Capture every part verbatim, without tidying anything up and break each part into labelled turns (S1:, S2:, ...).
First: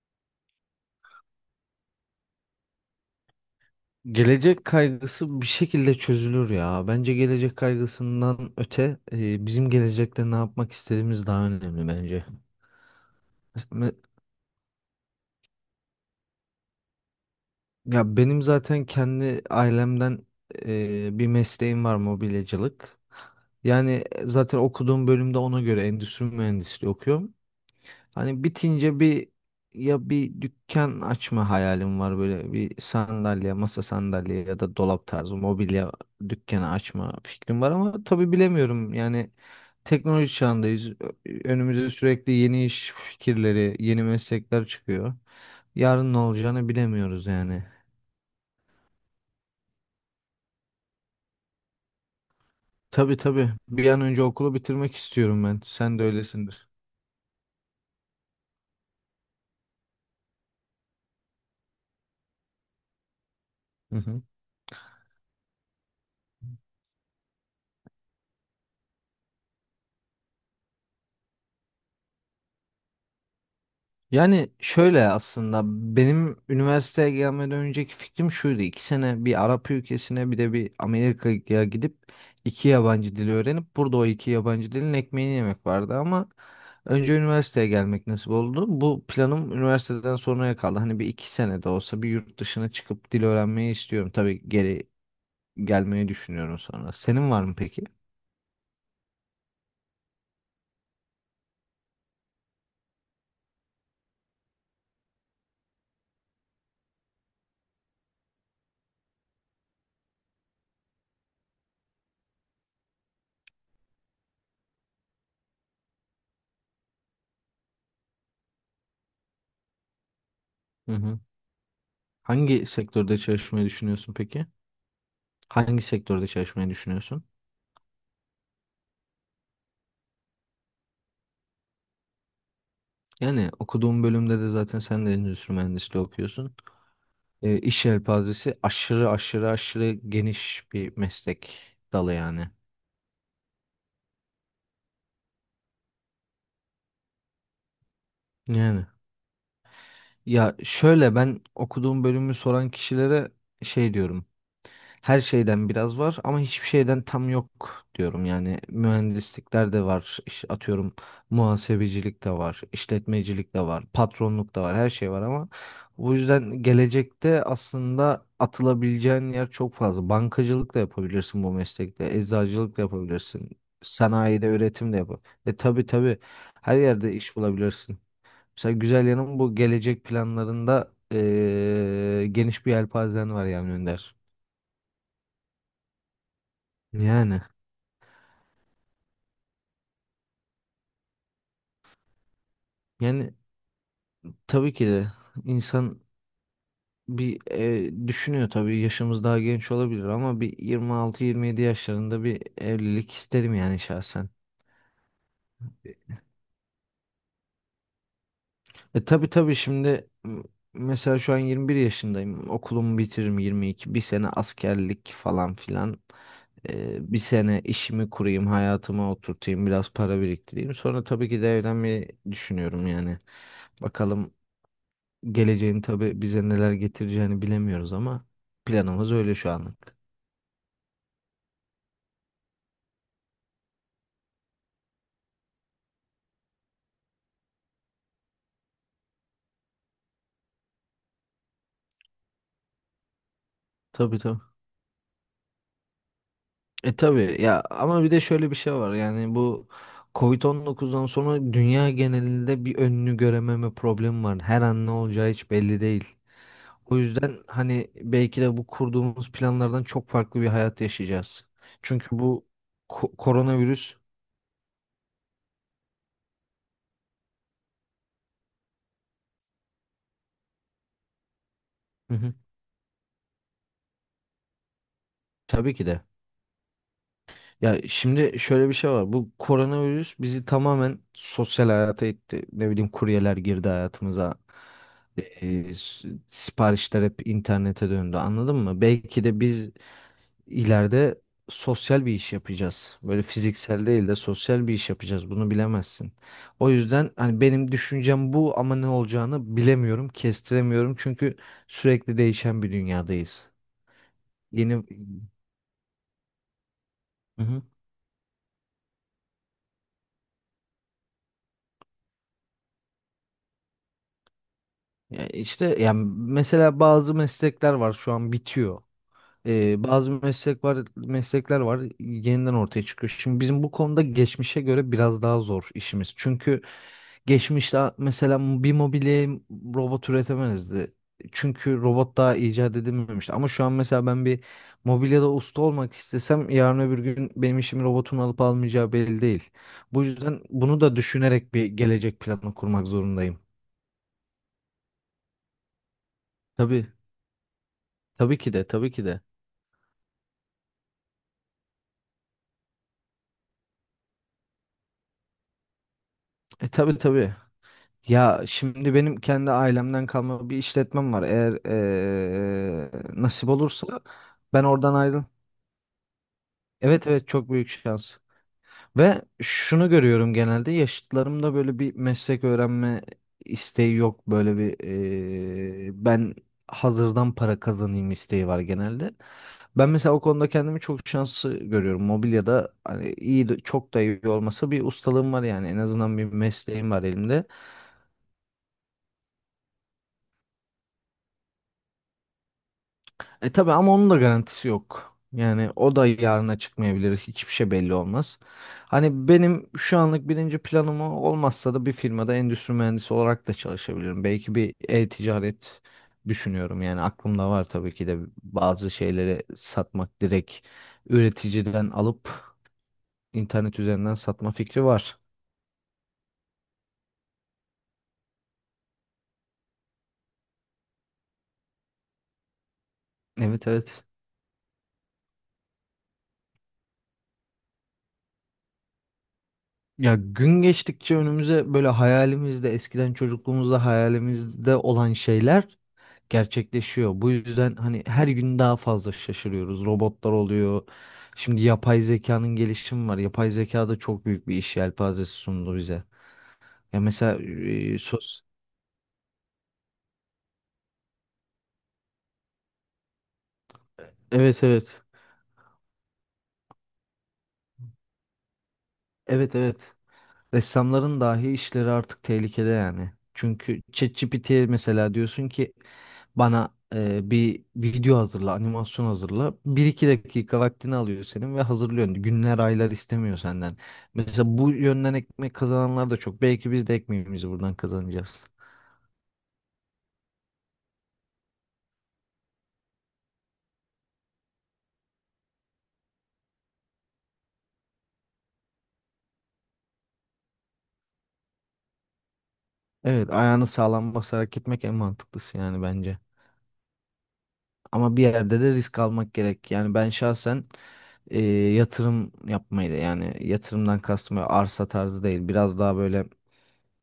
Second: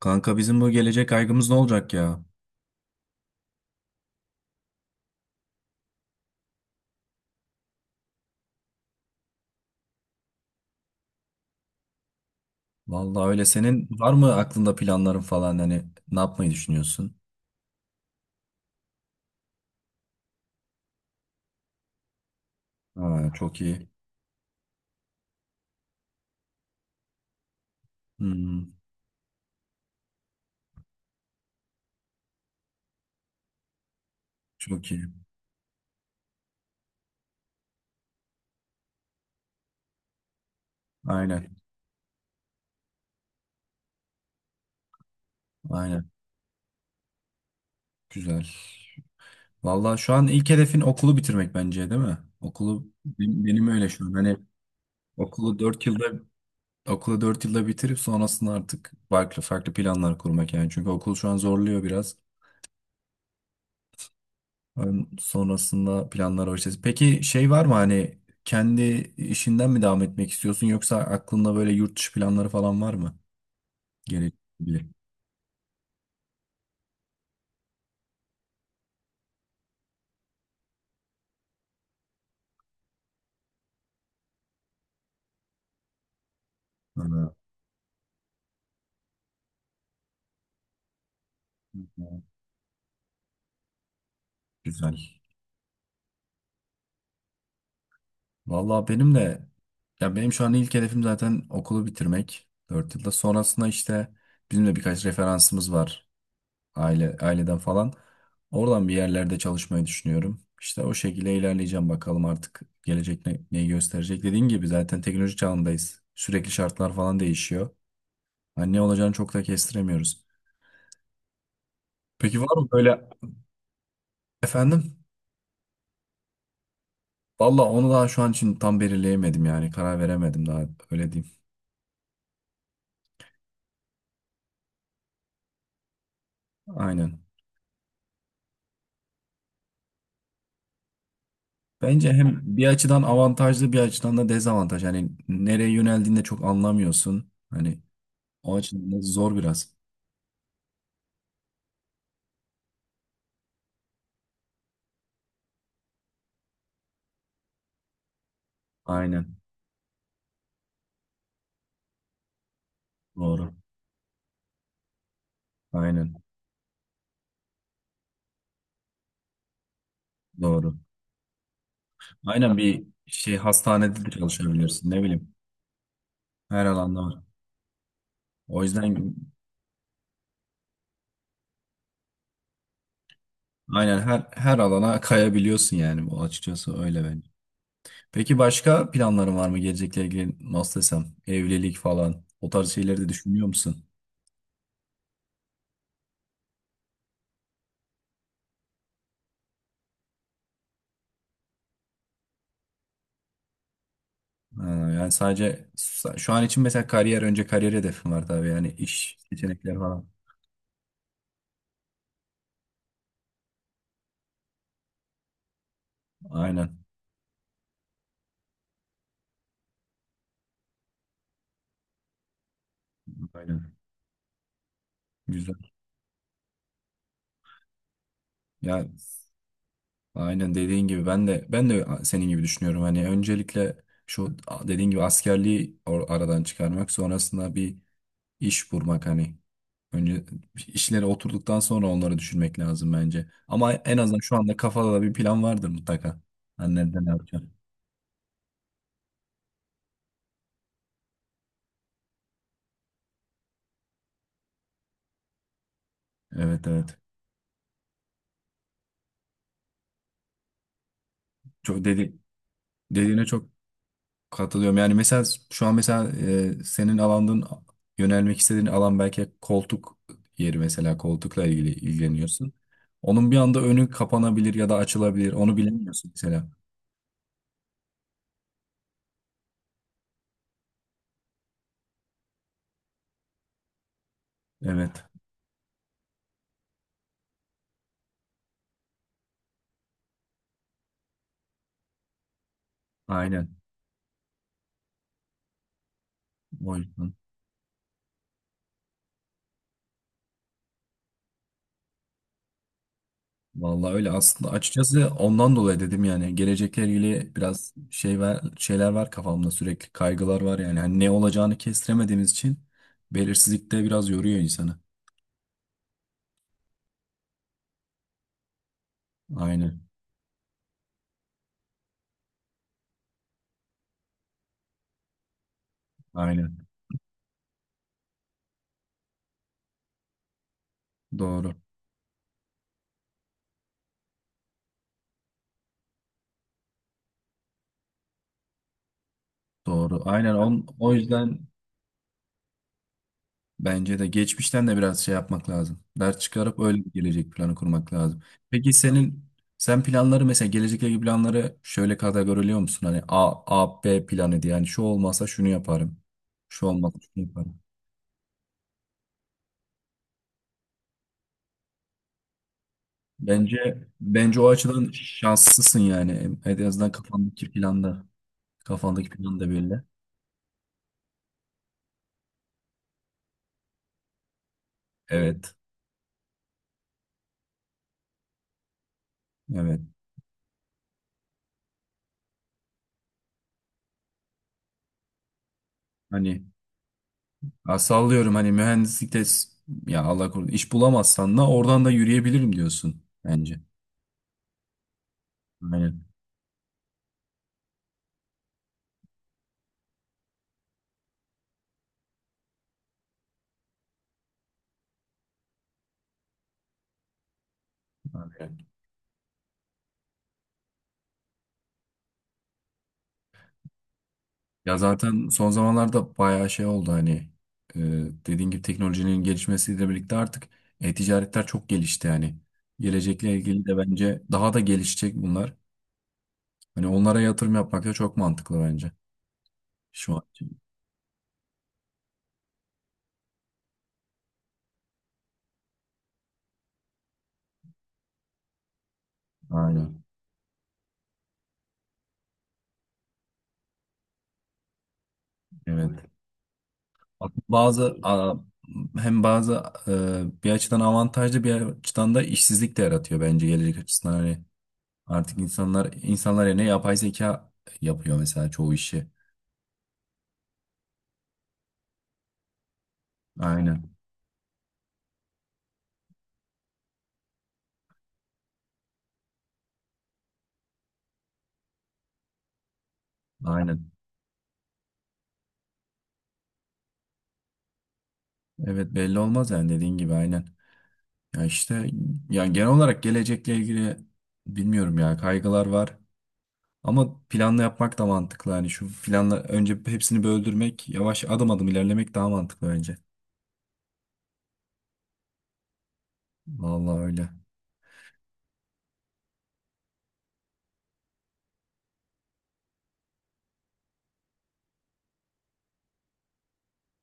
S1: Kanka bizim bu gelecek kaygımız ne olacak ya?
S2: Gelecek kaygısı bir şekilde çözülür ya. Bence gelecek kaygısından öte e, bizim gelecekte ne yapmak istediğimiz daha önemli bence.
S1: Vallahi öyle. Senin
S2: Me-
S1: var mı aklında planların falan, hani ne yapmayı düşünüyorsun?
S2: Ya benim zaten kendi ailemden e, bir mesleğim var, mobilyacılık.
S1: Ha, çok iyi.
S2: Yani e, zaten okuduğum bölümde ona göre endüstri mühendisliği okuyorum. Hani
S1: Hmm,
S2: bitince bir ya bir dükkan açma hayalim var, böyle bir sandalye, masa sandalye ya da
S1: çok iyi.
S2: dolap tarzı mobilya dükkanı açma fikrim var ama tabii bilemiyorum. Yani teknoloji çağındayız. Ö-
S1: Aynen.
S2: Önümüze sürekli yeni iş fikirleri, yeni meslekler çıkıyor.
S1: Aynen.
S2: Yarın ne olacağını bilemiyoruz yani.
S1: Güzel. Vallahi şu an ilk hedefin okulu bitirmek bence, değil mi? Okulu
S2: Tabii
S1: benim
S2: tabii.
S1: benim
S2: Bir
S1: öyle
S2: an
S1: şu an.
S2: önce
S1: Hani
S2: okulu bitirmek istiyorum
S1: okulu
S2: ben.
S1: dört
S2: Sen de
S1: yılda
S2: öylesindir.
S1: okulu dört yılda bitirip sonrasında artık farklı farklı planlar kurmak yani. Çünkü okul şu an zorluyor biraz.
S2: Hı hı.
S1: Ön- Sonrasında planlar var işte. Peki şey var mı, hani kendi işinden mi devam etmek istiyorsun, yoksa aklında böyle yurt dışı planları falan var mı?
S2: Yani
S1: Gerekli.
S2: şöyle aslında benim üniversiteye gelmeden önceki fikrim şuydu. İki sene bir Arap ülkesine, bir de bir Amerika'ya gidip iki yabancı dili öğrenip burada o iki yabancı dilin ekmeğini yemek vardı ama önce
S1: Ana,
S2: üniversiteye gelmek nasip oldu. Bu planım üniversiteden sonraya kaldı. Hani bir iki sene de olsa bir yurt dışına çıkıp dil öğrenmeyi istiyorum. Tabii geri
S1: güzel.
S2: gelmeyi düşünüyorum sonra. Senin var mı peki?
S1: Vallahi benim de, ya benim şu an ilk hedefim zaten okulu bitirmek. Dört yılda sonrasında işte bizim de birkaç referansımız var, aile aileden falan. Oradan bir yerlerde çalışmayı düşünüyorum. İşte o şekilde ilerleyeceğim, bakalım artık gelecek ne, neyi gösterecek. Dediğin gibi zaten teknoloji çağındayız. Sürekli şartlar falan değişiyor. Hani ne olacağını çok da kestiremiyoruz.
S2: Hı hı.
S1: Peki var
S2: Hangi
S1: mı böyle?
S2: sektörde çalışmayı düşünüyorsun peki?
S1: Efendim?
S2: Hangi sektörde çalışmayı düşünüyorsun?
S1: Valla onu daha şu an için tam belirleyemedim yani, karar veremedim daha, öyle diyeyim.
S2: Yani okuduğum bölümde de zaten sen de endüstri mühendisliği okuyorsun.
S1: Aynen.
S2: E, iş yelpazesi aşırı aşırı aşırı geniş bir meslek
S1: Bence
S2: dalı
S1: hem
S2: yani.
S1: bir açıdan avantajlı, bir açıdan da dezavantaj. Hani nereye yöneldiğinde çok anlamıyorsun. Hani o
S2: Yani.
S1: açıdan da zor biraz.
S2: Ya şöyle, ben okuduğum bölümü soran kişilere şey diyorum. Her şeyden biraz var ama hiçbir şeyden tam yok diyorum. Yani
S1: Aynen.
S2: mühendislikler de var. İş- atıyorum, muhasebecilik de var,
S1: Doğru.
S2: işletmecilik de var, patronluk da var, her şey var ama bu
S1: Aynen.
S2: yüzden gelecekte aslında atılabileceğin yer çok fazla.
S1: Doğru.
S2: Bankacılık da yapabilirsin bu meslekte,
S1: Aynen,
S2: eczacılık da
S1: bir şey
S2: yapabilirsin,
S1: hastanede de
S2: sanayide
S1: çalışabilirsin,
S2: üretim de
S1: ne
S2: yapabilirsin.
S1: bileyim.
S2: E tabii tabii,
S1: Her
S2: her
S1: alanda
S2: yerde
S1: var.
S2: iş bulabilirsin.
S1: O
S2: Mesela güzel
S1: yüzden
S2: yanım, bu gelecek planlarında eee, geniş bir yelpazen var yani,
S1: aynen
S2: Önder.
S1: her her alana kayabiliyorsun yani, bu açıkçası öyle bence.
S2: Yani
S1: Peki başka planların var mı gelecekle ilgili, nasıl desem, evlilik falan o tarz şeyleri de
S2: yani
S1: düşünüyor musun?
S2: tabii ki de, insan bir eee, düşünüyor tabii, yaşımız daha genç olabilir ama bir yirmi altı yirmi yedi yaşlarında bir evlilik isterim yani şahsen.
S1: Ha, yani sadece şu an için mesela kariyer, önce kariyer hedefim var tabii, yani
S2: E
S1: iş
S2: tabii tabii,
S1: seçenekleri
S2: şimdi
S1: falan.
S2: m- mesela şu an yirmi bir yaşındayım. Okulumu bitiririm yirmi iki. Bir sene askerlik falan filan.
S1: Aynen.
S2: Ee, bir sene işimi kurayım, hayatıma oturtayım, biraz para biriktireyim. Sonra tabii ki de evlenmeyi düşünüyorum yani.
S1: Aynen.
S2: Bakalım,
S1: Güzel.
S2: geleceğin tabii bize neler getireceğini bilemiyoruz ama
S1: Ya
S2: planımız öyle şu anlık.
S1: aynen dediğin gibi, ben de ben de senin gibi düşünüyorum. Hani öncelikle şu dediğin gibi askerliği or- aradan çıkarmak, sonrasında bir iş bulmak, hani önce işlere oturduktan sonra onları düşünmek lazım bence. Ama en
S2: Tabii
S1: azından şu
S2: tabii.
S1: anda kafada da bir plan vardır mutlaka.
S2: E
S1: Annenden ne
S2: tabii
S1: yapacağım?
S2: ya, ama bir de şöyle bir şey var yani, bu covid dokuzdan sonra dünya genelinde bir önünü görememe problemi var. Her an ne olacağı hiç belli değil.
S1: Evet,
S2: O
S1: evet.
S2: yüzden hani belki de bu kurduğumuz planlardan çok farklı bir hayat yaşayacağız.
S1: Çok
S2: Çünkü
S1: dedi
S2: bu ko-
S1: Dediğine çok
S2: koronavirüs.
S1: katılıyorum. Yani mesela şu an mesela, e, senin alandın, yönelmek istediğin alan, belki koltuk yeri, mesela koltukla ilgili
S2: Hı hı.
S1: ilgileniyorsun. Onun bir anda önü kapanabilir ya da açılabilir. Onu
S2: Tabii ki de.
S1: bilemiyorsun mesela.
S2: Ya şimdi şöyle bir şey var. Bu koronavirüs bizi tamamen sosyal hayata itti. Ne bileyim, kuryeler girdi hayatımıza.
S1: Evet.
S2: Ee, s- siparişler hep internete döndü. Anladın mı? Belki de biz ileride sosyal bir iş yapacağız. Böyle
S1: Aynen.
S2: fiziksel değil de sosyal bir iş yapacağız. Bunu bilemezsin. O
S1: O
S2: yüzden
S1: yüzden.
S2: hani benim düşüncem bu ama ne olacağını bilemiyorum, kestiremiyorum. Çünkü sürekli değişen bir dünyadayız.
S1: Vallahi öyle aslında,
S2: Yeni
S1: açıkçası ondan dolayı dedim yani gelecekle ilgili
S2: Hı hı.
S1: biraz şey var, şeyler var kafamda, sürekli kaygılar var yani. Hani ne olacağını kestiremediğimiz için belirsizlik de biraz yoruyor insanı.
S2: Ya işte yani mesela bazı meslekler var şu an bitiyor.
S1: Aynen.
S2: Ee, bazı meslek var, meslekler var, yeniden ortaya çıkıyor. Şimdi bizim bu konuda geçmişe göre biraz daha zor işimiz. Çünkü
S1: Aynen.
S2: geçmişte mesela bir mobilyayı robot üretemezdi.
S1: Doğru.
S2: Çünkü robot daha icat edilmemişti. Ama şu an mesela ben bir mobilyada usta olmak istesem yarın öbür gün benim işimi robotun alıp almayacağı belli değil.
S1: Doğru.
S2: Bu
S1: Aynen
S2: yüzden
S1: on,
S2: bunu
S1: o
S2: da
S1: yüzden
S2: düşünerek bir gelecek planı kurmak zorundayım.
S1: bence de geçmişten de biraz şey yapmak lazım. Ders çıkarıp öyle
S2: Tabii,
S1: bir gelecek planı kurmak lazım.
S2: tabii ki de,
S1: Peki
S2: tabii ki de.
S1: senin, sen planları mesela gelecekle ilgili planları şöyle kategoriliyor musun? Hani A, A, B planı diye. Yani şu olmazsa şunu yaparım. Şu
S2: E
S1: olmazsa
S2: tabii
S1: şunu
S2: tabii.
S1: yaparım.
S2: Ya şimdi benim kendi ailemden kalma bir işletmem var. Eğer eee, nasip
S1: Bence
S2: olursa
S1: bence o
S2: ben
S1: açıdan
S2: oradan ayrıl.
S1: şanslısın yani. En azından
S2: Evet evet,
S1: kafandaki
S2: çok büyük
S1: planda.
S2: şans.
S1: Kafandaki
S2: Ve
S1: plan da belli.
S2: şunu görüyorum, genelde yaşıtlarımda böyle bir meslek öğrenme isteği yok. Böyle bir
S1: Evet.
S2: eee, ben hazırdan para kazanayım isteği var genelde.
S1: Evet.
S2: Ben mesela o konuda kendimi çok şanslı görüyorum. Mobilyada, hani iyi de- çok da iyi olmasa, bir ustalığım var yani, en azından bir
S1: Hani,
S2: mesleğim var elimde.
S1: ya sallıyorum hani mühendislikte s-, ya Allah korusun iş bulamazsan da oradan da yürüyebilirim diyorsun
S2: E
S1: bence.
S2: tabii ama onun da garantisi yok. Yani o
S1: Aynen.
S2: da yarına çıkmayabilir. Hiçbir şey belli olmaz. Hani benim şu anlık birinci planım o. Olmazsa da bir firmada endüstri mühendisi olarak da çalışabilirim. Belki bir e-ticaret düşünüyorum. Yani aklımda var tabii ki de,
S1: Aynen.
S2: bazı şeyleri satmak, direkt üreticiden alıp internet üzerinden satma
S1: Ya
S2: fikri var.
S1: zaten son zamanlarda bayağı şey oldu, hani e, dediğin gibi teknolojinin gelişmesiyle birlikte artık e-ticaretler çok gelişti yani. Gelecekle ilgili
S2: Evet
S1: de
S2: evet.
S1: bence daha da gelişecek bunlar. Hani onlara yatırım yapmak da çok mantıklı bence şu
S2: Ya
S1: an için.
S2: gün geçtikçe önümüze böyle, hayalimizde, eskiden çocukluğumuzda hayalimizde olan şeyler gerçekleşiyor. Bu yüzden hani her gün daha fazla şaşırıyoruz.
S1: Aynen.
S2: Robotlar oluyor. Şimdi yapay zekanın gelişimi var. Yapay zeka da çok büyük bir iş yelpazesi sundu
S1: Evet.
S2: bize. Ya mesela.
S1: Bazı
S2: E,
S1: a-
S2: sos.
S1: Hem bazı e, bir açıdan avantajlı, bir açıdan da işsizlik de yaratıyor bence gelecek açısından, hani
S2: Evet evet.
S1: artık insanlar insanlar yerine yapay zeka yapıyor mesela çoğu işi.
S2: Evet evet. Ressamların dahi işleri artık tehlikede yani. Çünkü
S1: Aynen.
S2: ChatGPT'ye mesela diyorsun ki bana e, bir video hazırla, animasyon hazırla. Bir iki dakika vaktini alıyor senin ve hazırlıyorsun. Günler, aylar istemiyor senden.
S1: Aynen.
S2: Mesela bu yönden ekmek kazananlar da çok. Belki biz de ekmeğimizi buradan kazanacağız.
S1: Evet, belli olmaz yani dediğin gibi, aynen. Ya işte, ya genel olarak gelecekle ilgili bilmiyorum ya, kaygılar var. Ama planla yapmak da mantıklı. Hani şu planla önce hepsini böldürmek, yavaş adım adım ilerlemek daha mantıklı bence.
S2: Evet, ayağını sağlam basarak gitmek en mantıklısı yani bence.
S1: Vallahi öyle.
S2: Ama bir yerde de risk almak gerek. Yani ben şahsen e, yatırım yapmayı da, yani yatırımdan kastım böyle arsa tarzı değil, biraz daha böyle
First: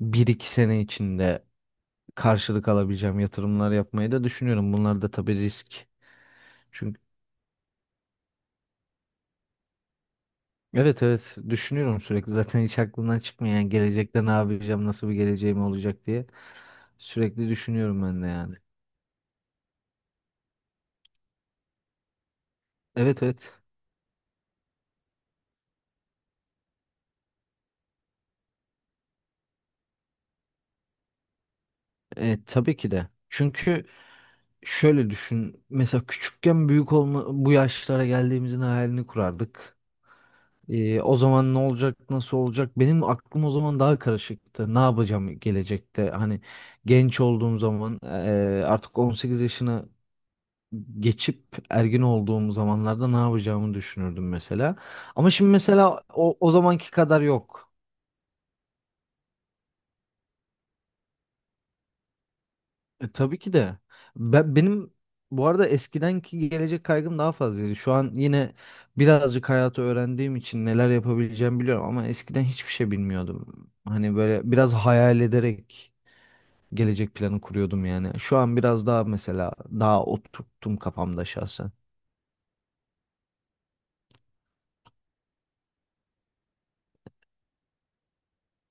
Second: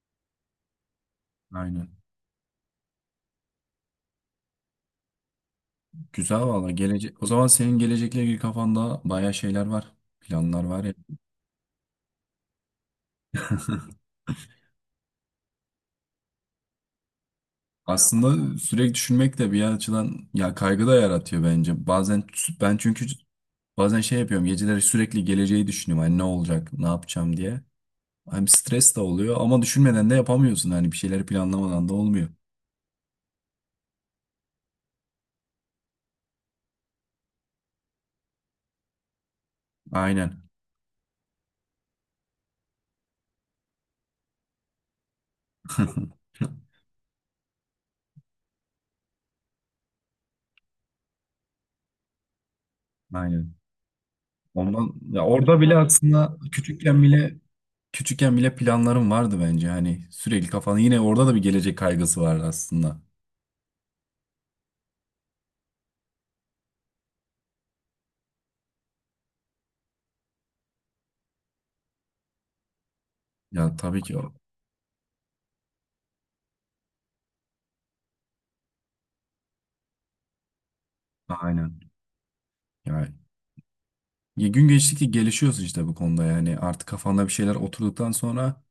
S2: bir iki sene içinde
S1: Aynen.
S2: karşılık alabileceğim yatırımlar yapmayı da düşünüyorum. Bunlar da tabii risk.
S1: Güzel valla
S2: Çünkü
S1: gelecek. O zaman senin gelecekle ilgili kafanda bayağı şeyler var. Planlar var ya.
S2: evet evet, düşünüyorum sürekli. Zaten hiç aklımdan çıkmıyor yani, gelecekte ne yapacağım, nasıl bir geleceğim olacak diye. Sürekli düşünüyorum ben de yani.
S1: Aslında sürekli düşünmek de bir açıdan ya kaygı da yaratıyor bence. Bazen ben çünkü
S2: Evet evet.
S1: bazen şey yapıyorum. Geceleri sürekli geleceği düşünüyorum. Hani ne olacak, ne yapacağım diye. Hani stres de oluyor ama düşünmeden de yapamıyorsun. Hani bir şeyleri planlamadan da olmuyor.
S2: E, tabii ki de. Çünkü Şöyle düşün. Mesela küçükken büyük olma, bu yaşlara geldiğimizin hayalini kurardık.
S1: Aynen.
S2: Ee, o zaman ne olacak, nasıl olacak? Benim aklım o zaman daha karışıktı. Ne yapacağım gelecekte? Hani genç olduğum zaman, eee, artık on sekiz yaşına geçip ergin olduğum zamanlarda ne
S1: Aynen.
S2: yapacağımı düşünürdüm mesela.
S1: Ondan ya
S2: Ama şimdi
S1: Orada bile
S2: mesela
S1: aslında,
S2: o, o zamanki
S1: küçükken
S2: kadar
S1: bile
S2: yok.
S1: küçükken bile planlarım vardı bence. Hani sürekli kafanı, yine orada da bir gelecek kaygısı vardı aslında.
S2: E, tabii ki de. Ben, benim bu arada eskidenki gelecek kaygım daha fazlaydı. Şu an yine birazcık hayatı öğrendiğim için neler yapabileceğimi biliyorum ama eskiden hiçbir şey bilmiyordum.
S1: Ya tabii ki
S2: Hani
S1: o.
S2: böyle biraz hayal ederek gelecek planı kuruyordum yani. Şu an biraz daha mesela daha oturttum kafamda şahsen.
S1: Aynen. Yani gün geçtikçe gelişiyorsun işte bu konuda, yani artık kafanda bir şeyler oturduktan sonra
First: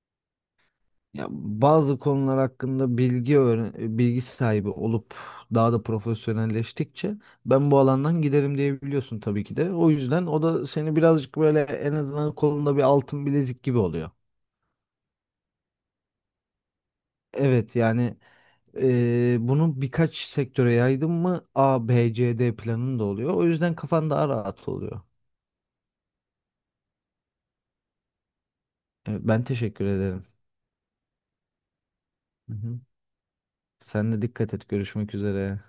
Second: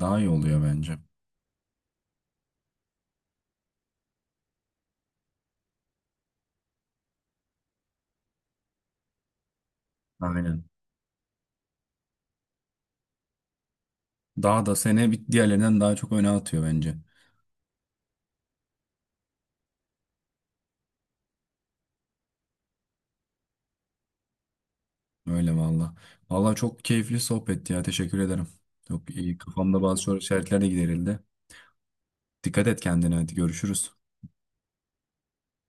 S1: daha iyi oluyor bence.
S2: Ya bazı konular hakkında bilgi öğren bilgi sahibi olup daha da profesyonelleştikçe ben bu alandan giderim diye biliyorsun tabii ki de. O yüzden o
S1: Aynen.
S2: da seni birazcık böyle en azından kolunda bir altın bilezik gibi oluyor.
S1: Daha da seni bir diğerlerinden daha çok öne atıyor bence.
S2: Evet yani eee bunu birkaç sektöre yaydın mı A, B, C, D planın da oluyor. O yüzden kafan daha rahat oluyor.
S1: Öyle valla. Valla çok keyifli sohbetti ya, teşekkür ederim. Çok
S2: Evet,
S1: iyi,
S2: ben
S1: kafamda
S2: teşekkür
S1: bazı soru
S2: ederim.
S1: işaretleri de giderildi.
S2: Hı
S1: Dikkat et
S2: hı.
S1: kendine, hadi görüşürüz.
S2: Sen de dikkat et. Görüşmek üzere.